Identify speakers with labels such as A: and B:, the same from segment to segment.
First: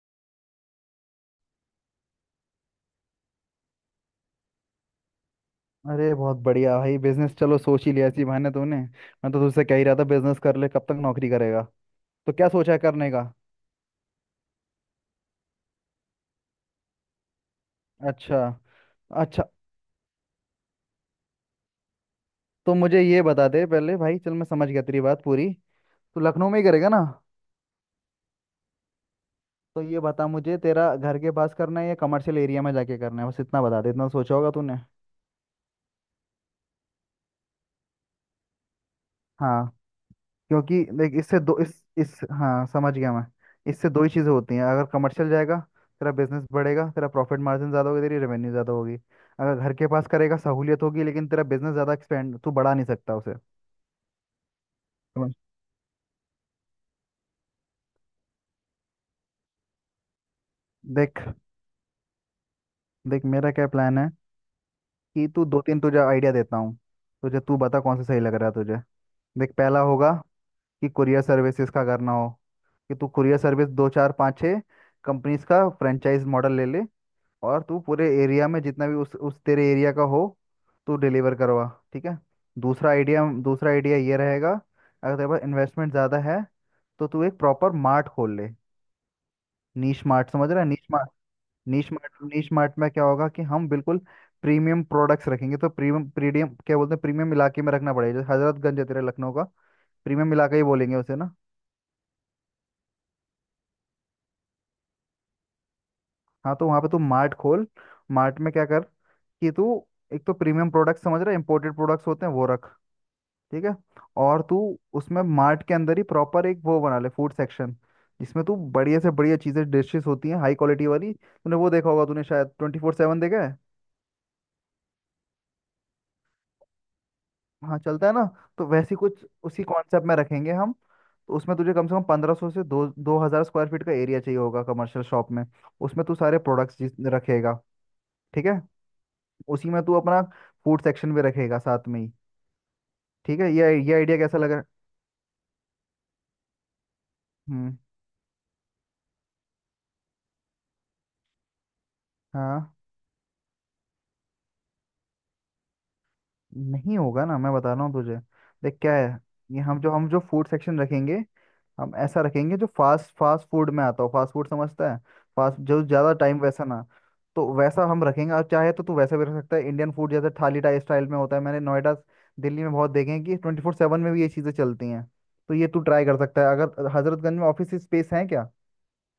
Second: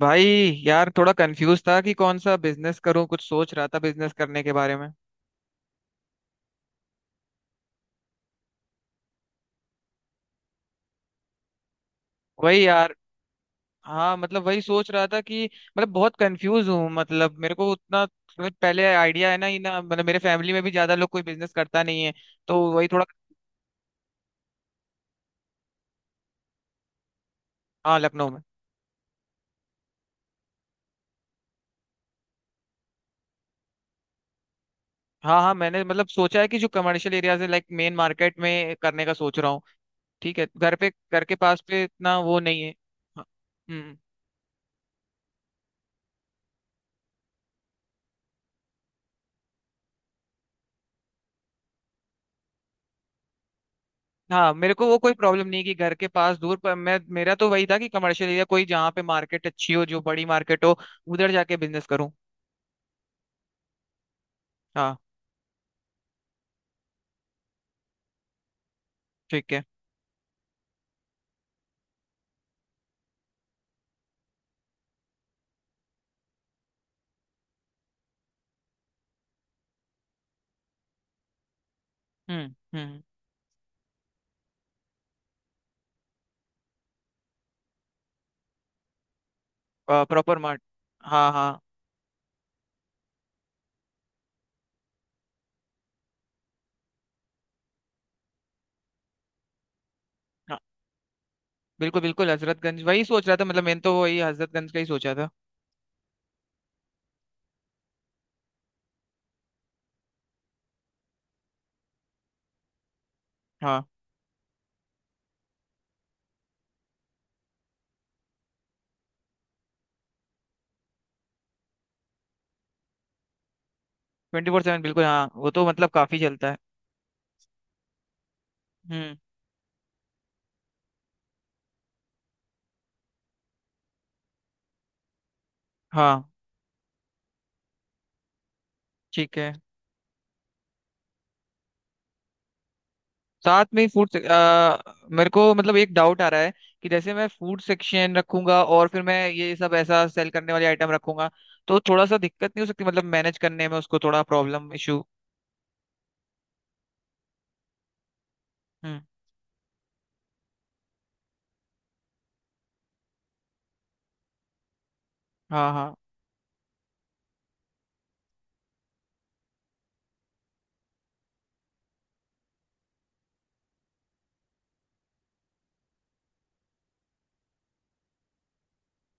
A: भाई, यार थोड़ा कंफ्यूज था कि कौन सा बिजनेस करूं। कुछ सोच रहा था बिजनेस करने के बारे में।
B: अरे, बहुत बढ़िया भाई, बिजनेस! चलो, सोच ही लिया इसी बहाने तूने। मैं तो तुझसे कह ही रहा था, बिजनेस कर ले, कब तक नौकरी करेगा। तो क्या
A: वही
B: सोचा है
A: यार।
B: करने का?
A: हाँ, मतलब वही सोच रहा था कि मतलब बहुत कंफ्यूज हूँ। मतलब मेरे को उतना
B: अच्छा।
A: मतलब पहले आइडिया है
B: अच्छा,
A: ना ही ना, मतलब मेरे फैमिली में भी ज्यादा लोग कोई बिजनेस करता नहीं है। तो
B: तो
A: वही
B: मुझे
A: थोड़ा।
B: ये बता दे पहले, भाई। चल, मैं समझ गया तेरी बात पूरी। तू लखनऊ में ही करेगा ना?
A: हाँ, लखनऊ में।
B: तो ये बता मुझे, तेरा घर के पास करना है या कमर्शियल एरिया में जाके करना है? बस इतना बता दे, इतना सोचा होगा तूने।
A: हाँ हाँ, मैंने मतलब सोचा है कि जो कमर्शियल एरियाज है लाइक मेन मार्केट में करने का सोच रहा हूँ।
B: हाँ,
A: ठीक है।
B: क्योंकि देख,
A: घर के
B: इससे दो
A: पास पे इतना
B: इस
A: वो नहीं
B: हाँ,
A: है।
B: समझ गया मैं।
A: हाँ,
B: इससे
A: हम्म।
B: दो ही चीज़ें होती हैं। अगर कमर्शियल जाएगा, तेरा बिजनेस बढ़ेगा, तेरा प्रॉफिट मार्जिन ज़्यादा होगी, तेरी रेवेन्यू ज़्यादा होगी। अगर घर के पास करेगा, सहूलियत होगी, लेकिन तेरा बिजनेस ज़्यादा एक्सपेंड तू बढ़ा नहीं सकता उसे।
A: हाँ, मेरे को वो कोई
B: समझ।
A: प्रॉब्लम नहीं कि घर के पास दूर पर। मैं मेरा तो वही था कि कमर्शियल एरिया कोई जहाँ पे मार्केट अच्छी हो, जो बड़ी मार्केट हो
B: देख।
A: उधर जाके बिजनेस करूँ।
B: देख मेरा क्या प्लान है
A: हाँ,
B: कि तू, दो तीन तुझे आइडिया देता हूँ, तुझे तू बता कौन सा सही लग रहा है तुझे।
A: ठीक
B: देख,
A: है।
B: पहला होगा कि कुरियर सर्विसेज का करना हो, कि तू कुरियर सर्विस दो चार पाँच छः कंपनीज का फ्रेंचाइज मॉडल ले ले, और तू पूरे एरिया में जितना भी उस तेरे एरिया का हो, तू डिलीवर करवा। ठीक है। दूसरा
A: हम्म।
B: आइडिया, दूसरा आइडिया ये रहेगा, अगर तेरे पास इन्वेस्टमेंट ज़्यादा है, तो तू एक प्रॉपर मार्ट खोल ले। नीश मार्ट,
A: प्रॉपर
B: समझ
A: मार्ट।
B: रहा है? नीश मार्ट
A: हाँ हाँ।
B: नीश मार्ट नीश मार्ट में क्या होगा कि हम बिल्कुल प्रीमियम प्रोडक्ट्स रखेंगे। तो प्रीमियम, प्रीमियम, क्या बोलते हैं, प्रीमियम इलाके में रखना पड़ेगा। जैसे हजरतगंज है तेरे लखनऊ का, प्रीमियम इलाका
A: हाँ
B: ही बोलेंगे उसे ना?
A: बिल्कुल बिल्कुल, हजरतगंज वही सोच रहा था। मतलब मैंने तो वही हजरतगंज का ही सोचा था।
B: हाँ, तो वहाँ पे तू मार्ट खोल। मार्ट में क्या कर कि तू एक तो प्रीमियम प्रोडक्ट, समझ रहा है, इंपोर्टेड प्रोडक्ट्स होते हैं वो रख। ठीक है।
A: हाँ,
B: और तू उसमें, मार्ट के अंदर ही, प्रॉपर एक वो बना ले, फूड सेक्शन। जिसमें तू बढ़िया से बढ़िया चीज़ें, डिशेस होती हैं हाई क्वालिटी वाली, तूने वो देखा होगा, तूने शायद 24/7 देखा है।
A: 24/7, बिल्कुल। हाँ, वो तो मतलब काफी चलता है।
B: हाँ, चलता है ना। तो वैसे ही
A: हम्म।
B: कुछ उसी कॉन्सेप्ट में रखेंगे हम। तो उसमें तुझे कम से कम 1500 से दो 2000 स्क्वायर फीट का एरिया चाहिए होगा कमर्शियल शॉप में। उसमें तू
A: हाँ,
B: सारे प्रोडक्ट्स रखेगा। ठीक है।
A: ठीक है।
B: उसी में तू अपना फूड सेक्शन भी रखेगा साथ में ही। ठीक है,
A: साथ
B: ये
A: में ही
B: ये
A: फूड?
B: आइडिया कैसा लगा?
A: मेरे को मतलब एक डाउट आ रहा है कि जैसे मैं फूड
B: हम्म।
A: सेक्शन रखूंगा और फिर मैं ये सब ऐसा सेल करने वाली आइटम रखूंगा, तो थोड़ा सा दिक्कत नहीं हो
B: हाँ,
A: सकती? मतलब मैनेज करने में उसको थोड़ा प्रॉब्लम, इशू।
B: नहीं होगा ना, मैं बता रहा हूँ तुझे। देख क्या
A: हम्म।
B: है, ये, हम जो फूड सेक्शन रखेंगे, हम ऐसा रखेंगे जो फास्ट फास्ट फूड में आता हो। फास्ट फूड, समझता है? फास्ट,
A: हाँ
B: जो
A: हाँ।
B: ज़्यादा टाइम वैसा ना। तो वैसा हम रखेंगे, और चाहे तो तू वैसा भी रख सकता है, इंडियन फूड, जैसे थाली टाइप स्टाइल में होता है। मैंने नोएडा, दिल्ली में बहुत देखे हैं कि 24/7 में भी ये चीज़ें चलती हैं। तो ये तू ट्राई कर सकता है। अगर हजरतगंज में ऑफिस स्पेस है क्या?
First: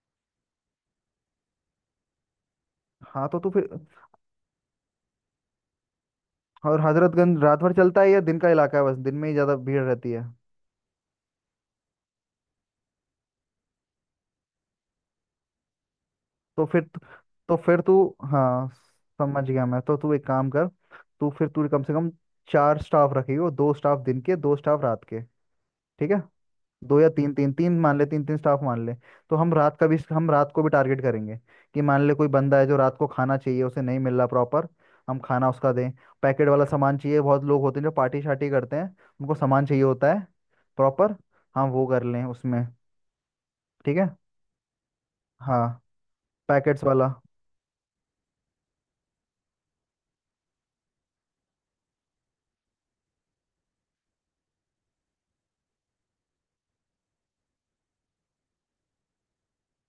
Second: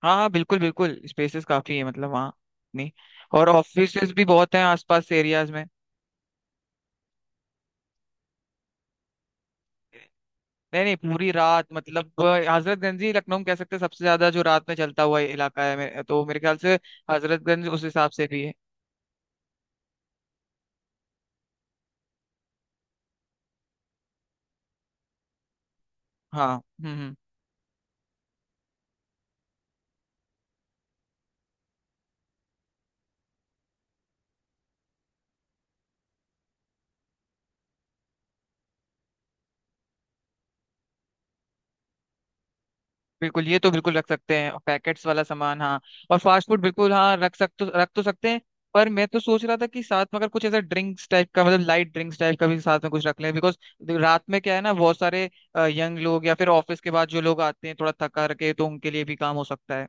A: हाँ हाँ, बिल्कुल बिल्कुल। स्पेसेस काफी है मतलब वहाँ। नहीं।
B: हाँ, तो
A: और
B: तू फिर।
A: ऑफिसेज भी बहुत हैं आसपास एरियाज में।
B: और हजरतगंज रात भर चलता है या दिन का इलाका है, बस दिन में ही ज़्यादा भीड़ रहती है?
A: नहीं नहीं, पूरी रात, मतलब हजरतगंज ही लखनऊ में कह सकते हैं सबसे ज्यादा जो रात में चलता हुआ इलाका है। तो मेरे ख्याल
B: तो
A: से
B: फिर तू- तो
A: हजरतगंज
B: फिर
A: उस
B: तू,
A: हिसाब से भी है।
B: हाँ, समझ गया मैं। तो तू एक काम कर, तू फिर तू कम से कम चार स्टाफ रखेगी, वो दो स्टाफ दिन के, दो स्टाफ रात के। ठीक है।
A: हाँ।
B: दो या
A: हम्म।
B: तीन, तीन तीन मान ले, तीन तीन स्टाफ मान ले। तो हम रात का भी, हम रात को भी टारगेट करेंगे कि मान ले कोई बंदा है जो रात को खाना चाहिए उसे नहीं मिल रहा प्रॉपर, हम खाना उसका दें। पैकेट वाला सामान चाहिए, बहुत लोग होते हैं जो पार्टी शार्टी करते हैं, उनको सामान चाहिए होता है प्रॉपर, हम वो कर लें उसमें।
A: बिल्कुल, ये तो बिल्कुल
B: ठीक
A: रख
B: है।
A: सकते हैं, पैकेट्स वाला सामान,
B: हाँ।
A: हाँ। और फास्ट फूड
B: पैकेट्स
A: बिल्कुल,
B: वाला।
A: हाँ, रख तो सकते हैं। पर मैं तो सोच रहा था कि साथ में अगर कुछ ऐसा ड्रिंक्स टाइप का, मतलब लाइट ड्रिंक्स टाइप का भी साथ में कुछ रख लें, बिकॉज रात में क्या है ना, बहुत सारे यंग लोग या फिर ऑफिस के बाद जो लोग आते हैं थोड़ा थका रखे, तो उनके लिए भी काम हो सकता है।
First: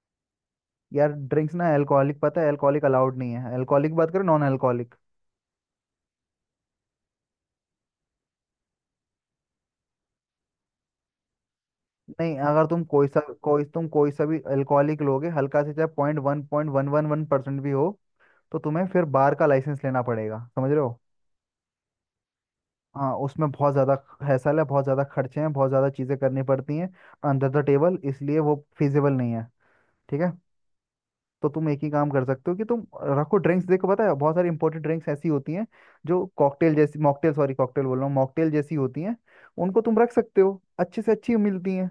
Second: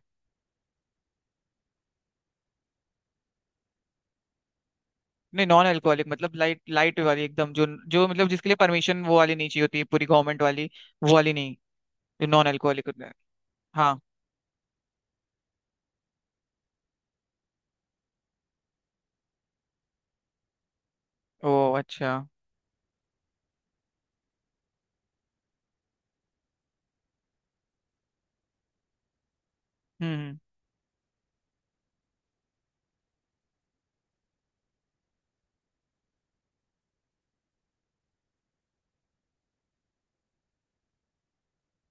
B: यार, ड्रिंक्स ना, अल्कोहलिक, पता है अल्कोहलिक अलाउड नहीं है। अल्कोहलिक बात करो, नॉन अल्कोहलिक।
A: नहीं, नॉन अल्कोहलिक मतलब लाइट लाइट वाली एकदम, जो जो मतलब जिसके लिए परमिशन वो वाली नहीं चाहिए होती है पूरी गवर्नमेंट वाली, वो वाली नहीं, जो
B: नहीं,
A: नॉन
B: अगर तुम,
A: अल्कोहलिक होता है। हाँ।
B: कोई सा भी अल्कोहलिक लोगे, हल्का से चाहे 0.1, पॉइंट वन वन वन % भी हो, तो तुम्हें फिर बार का लाइसेंस लेना पड़ेगा, समझ रहे हो?
A: ओ, अच्छा।
B: हाँ, उसमें बहुत ज़्यादा हैसल है, बहुत ज़्यादा खर्चे हैं, बहुत ज़्यादा चीज़ें करनी पड़ती हैं अंडर द टेबल, इसलिए वो फिजिबल नहीं है।
A: हम्म
B: ठीक है।
A: हम्म।
B: तो तुम एक ही काम कर सकते हो कि तुम रखो ड्रिंक्स। देखो, पता है बहुत सारी इंपोर्टेड ड्रिंक्स ऐसी होती हैं जो कॉकटेल जैसी, मॉकटेल, सॉरी कॉकटेल बोल रहा हूँ, मॉकटेल जैसी होती हैं। उनको तुम रख सकते हो, अच्छे से अच्छी मिलती हैं,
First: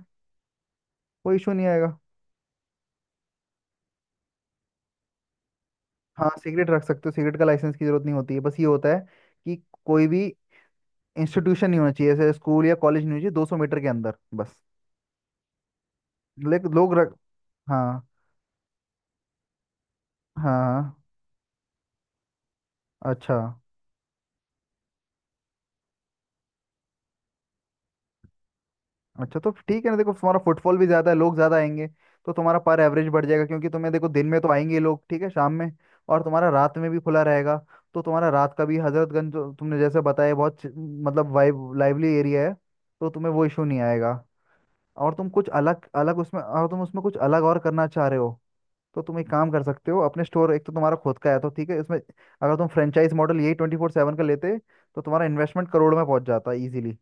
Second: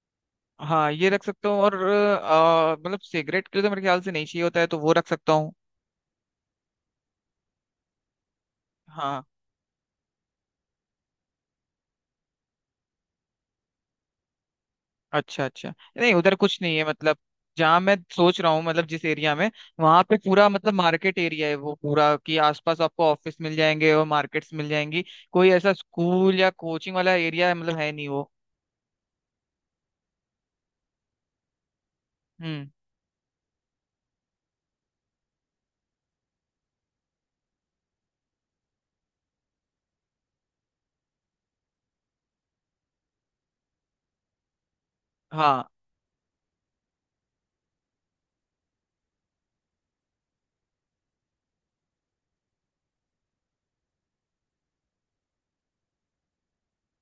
A: हाँ, ये रख
B: कोई
A: सकता
B: इशू
A: हूँ
B: नहीं
A: और
B: आएगा।
A: मतलब सिगरेट के लिए तो मेरे ख्याल से नहीं चाहिए होता है, तो वो रख सकता हूँ।
B: हाँ, सिगरेट रख सकते हो, सिगरेट का लाइसेंस की जरूरत नहीं होती है। बस ये होता है
A: हाँ।
B: कि कोई भी इंस्टीट्यूशन नहीं होना चाहिए, जैसे स्कूल या कॉलेज नहीं होना चाहिए 200 मीटर के अंदर, बस।
A: अच्छा अच्छा। नहीं, उधर कुछ
B: लेकिन
A: नहीं है,
B: लोग रख।
A: मतलब जहाँ मैं
B: हाँ,
A: सोच रहा हूँ, मतलब जिस एरिया में वहां पे पूरा मतलब
B: हाँ, हाँ,
A: मार्केट एरिया है वो पूरा, कि आसपास आपको
B: अच्छा।
A: ऑफिस मिल जाएंगे और मार्केट्स मिल जाएंगी। कोई ऐसा स्कूल या कोचिंग वाला एरिया मतलब है नहीं वो।
B: अच्छा, तो ठीक है ना। देखो, तुम्हारा फुटफॉल भी ज्यादा है, लोग ज्यादा आएंगे, तो तुम्हारा
A: हम्म।
B: पर एवरेज बढ़ जाएगा। क्योंकि तुम्हें देखो, दिन में तो आएंगे ही लोग, ठीक है, शाम में, और तुम्हारा रात में भी खुला रहेगा, तो तुम्हारा रात का भी। हजरतगंज जो तुमने जैसे बताया, बहुत मतलब वाइब, लाइवली एरिया है, तो तुम्हें वो इशू नहीं आएगा। और तुम कुछ
A: हाँ,
B: अलग अलग उसमें, और तुम उसमें कुछ अलग और करना चाह रहे हो, तो तुम एक काम कर सकते हो अपने स्टोर। एक तो तुम्हारा खुद का है तो ठीक है, इसमें अगर तुम फ्रेंचाइज मॉडल, यही 24/7 का लेते, तो तुम्हारा इन्वेस्टमेंट करोड़ में पहुंच जाता इजीली।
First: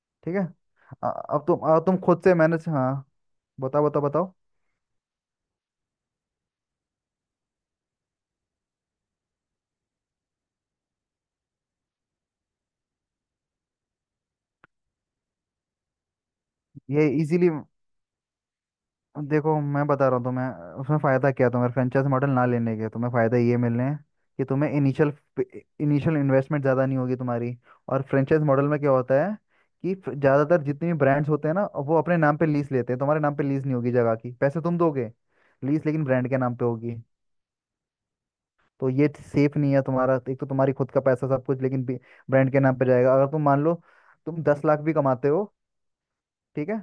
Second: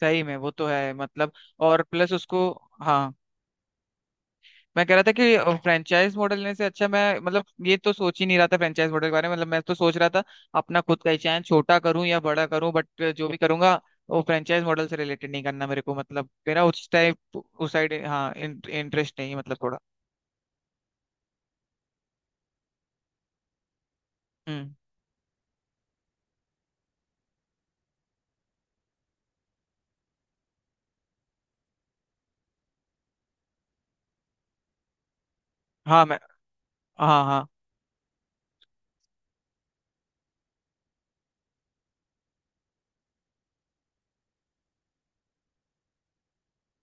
A: सही
B: ठीक
A: में
B: है।
A: वो तो है
B: अ-
A: मतलब।
B: अब तुम,
A: और प्लस
B: खुद से
A: उसको।
B: मैनेज, हाँ,
A: हाँ।
B: बताओ बताओ बताओ।
A: मैं कह रहा था कि फ्रेंचाइज मॉडल लेने से अच्छा, मैं मतलब ये तो सोच ही नहीं रहा था फ्रेंचाइज मॉडल के बारे में। मतलब मैं तो सोच रहा था अपना खुद का ही चैनल, छोटा करूं या बड़ा करूं, बट जो भी करूंगा वो फ्रेंचाइज मॉडल से रिलेटेड नहीं करना। मेरे को मतलब मेरा उस
B: ये
A: टाइप
B: इजीली,
A: उस साइड, हाँ, इंटरेस्ट नहीं है, मतलब
B: देखो,
A: थोड़ा।
B: मैं बता रहा हूँ तुम्हें उसमें फ़ायदा क्या है, तुम्हारे फ्रेंचाइज मॉडल ना लेने के तुम्हें फ़ायदा ये मिलने हैं कि तुम्हें
A: हम्म।
B: इनिशियल, इन्वेस्टमेंट ज़्यादा नहीं होगी तुम्हारी। और फ्रेंचाइज मॉडल में क्या होता है कि ज़्यादातर जितने भी ब्रांड्स होते हैं ना, वो अपने नाम पे लीज लेते हैं, तुम्हारे नाम पे लीज नहीं होगी जगह की। पैसे तुम दोगे, लीज
A: हाँ,
B: लेकिन
A: मैं।
B: ब्रांड के नाम पे होगी।
A: हाँ हाँ।
B: तो ये सेफ नहीं है तुम्हारा, एक तो तुम्हारी खुद का पैसा सब कुछ, लेकिन ब्रांड के नाम पे जाएगा। अगर तुम, मान लो, तुम 10 लाख भी कमाते हो, ठीक है,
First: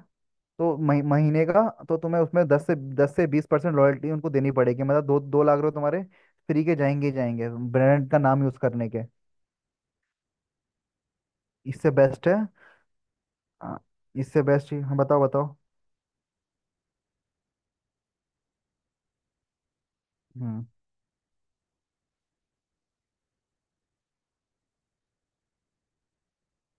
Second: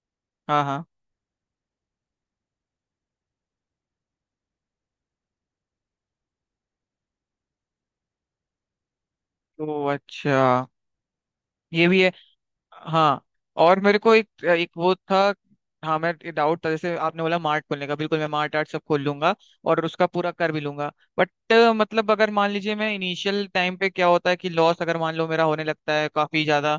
A: हाँ
B: तो
A: हाँ।
B: महीने का। तो तुम्हें उसमें 10 से 20% रॉयल्टी उनको देनी पड़ेगी, मतलब 2-2 लाख रुपए तुम्हारे फ्री के जाएंगे ही जाएंगे, ब्रांड का नाम यूज करने के।
A: तो अच्छा, ये
B: इससे
A: भी है
B: बेस्ट है।
A: हाँ।
B: आ,
A: और मेरे को
B: इससे
A: एक एक
B: बेस्ट ही,
A: वो
B: हाँ,
A: था।
B: बताओ बताओ।
A: हाँ, मैं डाउट था जैसे आपने बोला मार्ट खोलने का। बिल्कुल मैं मार्ट आर्ट सब खोल लूंगा और उसका पूरा कर भी
B: हम्म,
A: लूंगा। बट मतलब अगर मान लीजिए मैं इनिशियल टाइम पे, क्या होता है कि लॉस अगर मान लो मेरा होने लगता है काफी ज्यादा,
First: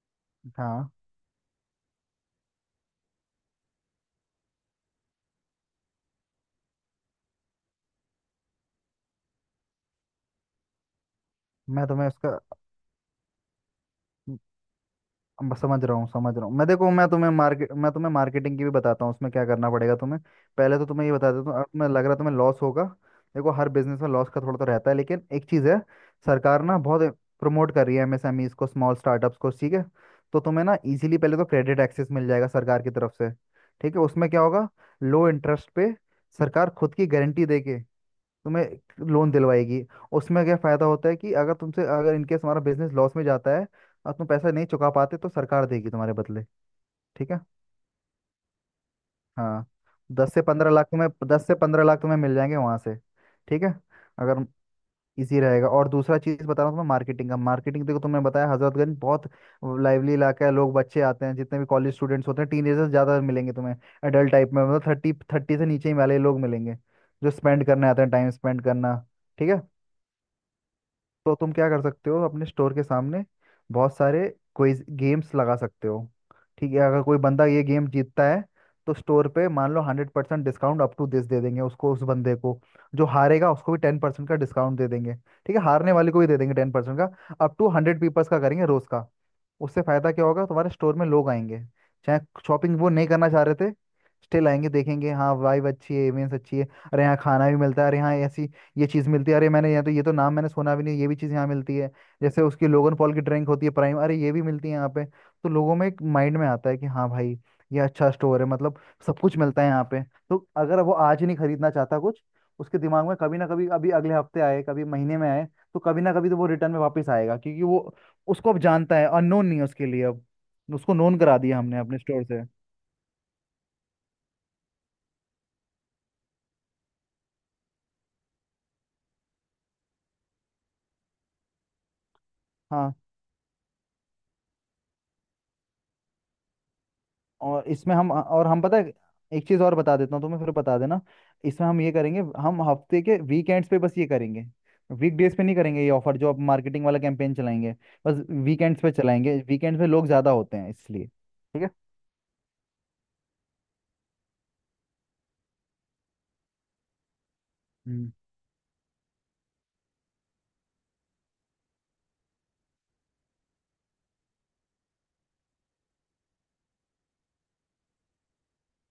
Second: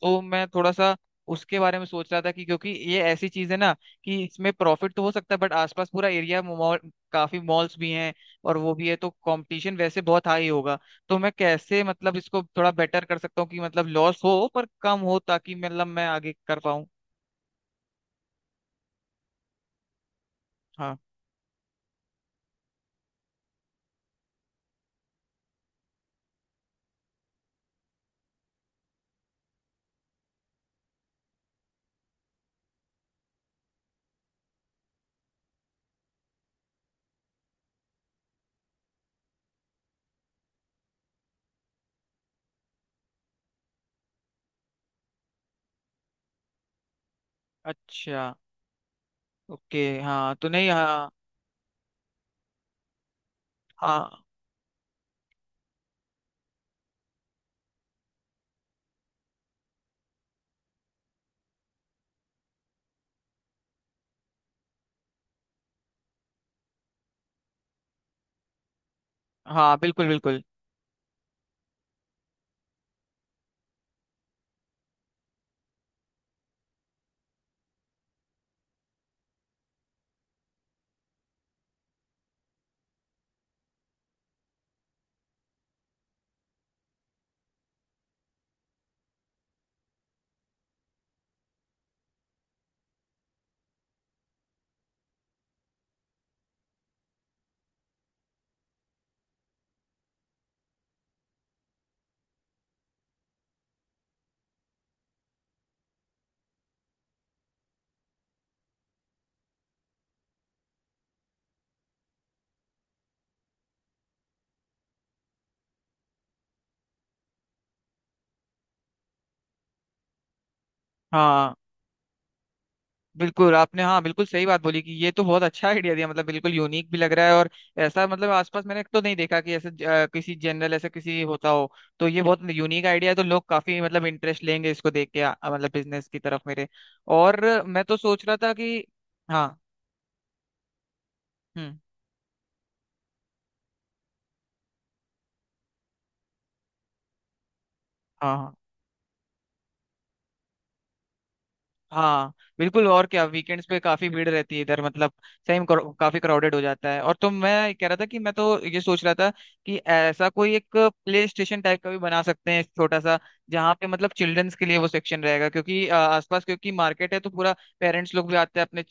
A: तो मैं थोड़ा
B: हाँ,
A: सा उसके बारे में सोच रहा था कि क्योंकि ये ऐसी चीज है ना, कि इसमें प्रॉफिट तो हो सकता है, बट आसपास पूरा एरिया मॉल, काफी मॉल्स भी हैं और वो भी है, तो कंपटीशन वैसे बहुत हाई होगा। तो मैं कैसे
B: मैं तुम्हें
A: मतलब
B: उसका,
A: इसको थोड़ा बेटर कर सकता हूँ कि मतलब लॉस हो पर कम हो, ताकि
B: अब समझ
A: मतलब
B: रहा
A: मैं
B: हूँ,
A: आगे
B: समझ रहा हूँ
A: कर
B: मैं।
A: पाऊँ।
B: देखो, मैं तुम्हें मार्केट, मैं तुम्हें मार्केटिंग की भी बताता हूँ, उसमें क्या करना पड़ेगा तुम्हें। पहले तो
A: हाँ,
B: तुम्हें ये बता देता हूँ, अब तुम्हें लग रहा है तुम्हें लॉस होगा। देखो, हर बिजनेस में लॉस का थोड़ा तो रहता है, लेकिन एक चीज़ है, सरकार ना बहुत प्रमोट कर रही है MSMEs को, स्मॉल स्टार्टअप्स को। ठीक है। तो तुम्हें ना इजीली पहले तो क्रेडिट एक्सेस मिल जाएगा सरकार की तरफ से। ठीक है, उसमें क्या होगा, लो इंटरेस्ट पे सरकार खुद की गारंटी देके तुम्हें लोन दिलवाएगी। उसमें क्या फ़ायदा होता है कि अगर तुमसे, अगर इनकेस हमारा बिजनेस लॉस में जाता है और तुम पैसा नहीं चुका पाते, तो सरकार देगी तुम्हारे बदले। ठीक है।
A: अच्छा।
B: हाँ,
A: ओके,
B: दस
A: हाँ,
B: से
A: तो नहीं,
B: पंद्रह लाख तुम्हें,
A: हाँ।
B: 10 से 15 लाख तुम्हें मिल जाएंगे वहां से। ठीक है।
A: हाँ
B: अगर इजी रहेगा। और दूसरा चीज बता रहा हूँ तुम्हें, मार्केटिंग का। मार्केटिंग, देखो, तुमने बताया हजरतगंज बहुत लाइवली इलाका है, लोग, बच्चे आते हैं, जितने भी कॉलेज स्टूडेंट्स होते हैं, टीनेजर्स ज्यादा मिलेंगे तुम्हें, एडल्ट टाइप में, मतलब 30, 30 से नीचे ही वाले लोग मिलेंगे, जो स्पेंड करने आते हैं, टाइम स्पेंड करना। ठीक है।
A: हाँ, बिल्कुल बिल्कुल।
B: तो तुम क्या कर सकते हो, अपने स्टोर के सामने बहुत सारे क्विज गेम्स लगा सकते हो। ठीक है, अगर कोई बंदा ये गेम जीतता है, तो स्टोर पे मान लो 100% डिस्काउंट अप टू दिस दे देंगे उसको, उस बंदे को। जो हारेगा उसको भी 10% का डिस्काउंट दे देंगे, ठीक है, हारने वाले को भी दे देंगे 10% का। अप टू 100 पीपल्स का करेंगे रोज का। उससे फायदा क्या होगा, तुम्हारे स्टोर में लोग आएंगे, चाहे शॉपिंग वो नहीं करना चाह रहे थे, स्टिल आएंगे, देखेंगे, हाँ वाइब अच्छी है, इमेज अच्छी है, अरे यहाँ खाना भी मिलता है, अरे यहाँ ऐसी ये चीज़ मिलती है, अरे मैंने यहाँ, तो ये तो नाम मैंने सुना भी नहीं, ये भी चीज़ यहाँ मिलती है। जैसे उसकी लोगन पॉल की ड्रिंक होती है प्राइम, अरे ये भी मिलती है यहाँ पे, तो लोगों में एक माइंड में आता है कि हाँ भाई, ये अच्छा स्टोर है, मतलब सब कुछ मिलता है यहाँ पे। तो अगर वो आज ही नहीं खरीदना चाहता कुछ, उसके दिमाग में कभी ना कभी, अभी अगले हफ्ते आए, कभी महीने में आए, तो कभी ना कभी तो वो रिटर्न में वापस आएगा, क्योंकि वो उसको अब जानता है, अननोन नहीं है उसके लिए अब, उसको नोन करा
A: हाँ,
B: दिया हमने अपने स्टोर से।
A: बिल्कुल आपने, हाँ बिल्कुल सही बात बोली, कि ये तो बहुत अच्छा आइडिया दिया, मतलब बिल्कुल यूनिक भी लग रहा है। और ऐसा मतलब आसपास मैंने तो नहीं देखा कि ऐसे किसी जनरल ऐसा किसी होता हो, तो ये बहुत यूनिक
B: हाँ।
A: आइडिया है। तो लोग काफी मतलब इंटरेस्ट लेंगे इसको देख के, मतलब बिजनेस की तरफ मेरे। और
B: और
A: मैं
B: इसमें
A: तो
B: हम,
A: सोच रहा
B: और
A: था
B: हम,
A: कि।
B: पता है एक
A: हाँ।
B: चीज़ और बता देता हूँ तुम्हें, फिर बता देना। इसमें
A: हम्म।
B: हम ये करेंगे, हम हफ्ते के वीकेंड्स पे बस ये करेंगे, वीकडेज पे नहीं करेंगे ये ऑफर, जो अब मार्केटिंग वाला कैंपेन चलाएंगे बस
A: हाँ हाँ।
B: वीकेंड्स पे चलाएंगे। वीकेंड्स पे लोग ज़्यादा होते हैं इसलिए। ठीक है।
A: हाँ बिल्कुल। और क्या, वीकेंड्स पे काफी भीड़ रहती है इधर, मतलब सही में काफी क्राउडेड हो जाता है। और तो मैं कह रहा था
B: हम्म।
A: कि मैं तो ये सोच रहा था कि ऐसा कोई एक प्ले स्टेशन टाइप का भी बना सकते हैं छोटा सा, जहाँ पे मतलब चिल्ड्रंस के लिए वो सेक्शन रहेगा, क्योंकि आसपास क्योंकि मार्केट है तो पूरा पेरेंट्स लोग भी आते हैं अपने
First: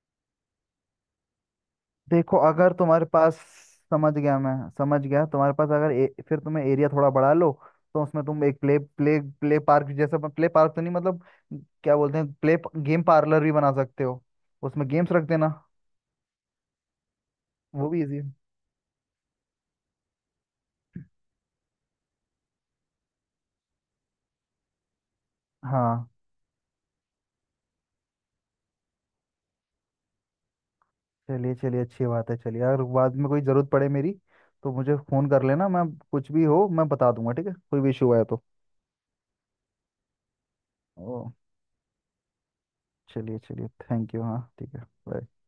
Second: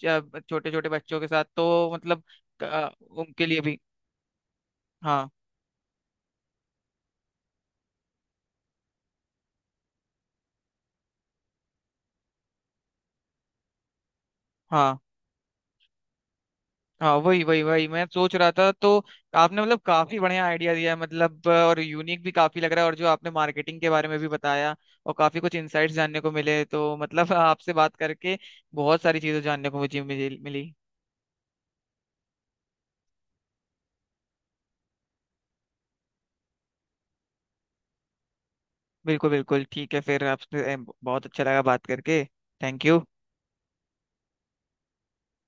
A: छोटे छोटे बच्चों के साथ, तो मतलब
B: देखो अगर तुम्हारे पास,
A: उनके लिए भी।
B: समझ गया मैं। समझ गया,
A: हाँ
B: तुम्हारे पास अगर, फिर तुम्हें एरिया थोड़ा बढ़ा लो, तो उसमें तुम एक प्ले, प्ले प्ले पार्क जैसा, प्ले पार्क तो नहीं, मतलब क्या बोलते हैं, प्ले गेम पार्लर भी बना सकते हो। उसमें
A: हाँ।
B: गेम्स रख देना,
A: हाँ, वही वही वही
B: वो भी
A: मैं
B: इजी है।
A: सोच रहा था तो। आपने मतलब काफी बढ़िया आइडिया दिया है, मतलब और यूनिक भी काफी लग रहा है, और जो आपने मार्केटिंग के बारे में भी बताया, और काफी कुछ इंसाइट्स
B: हाँ।
A: जानने को मिले, तो मतलब आपसे बात करके बहुत सारी चीजें जानने को मुझे मिली मिली।
B: चलिए, चलिए, अच्छी बात है। चलिए, अगर बाद में कोई ज़रूरत पड़े मेरी, तो मुझे फ़ोन कर लेना, मैं कुछ भी हो मैं बता दूंगा, ठीक है, कोई भी इशू आया तो।
A: बिल्कुल बिल्कुल, ठीक है। फिर आपसे
B: ओ,
A: बहुत अच्छा लगा बात करके। Thank you.
B: चलिए चलिए, थैंक यू, हाँ, ठीक है। Bye।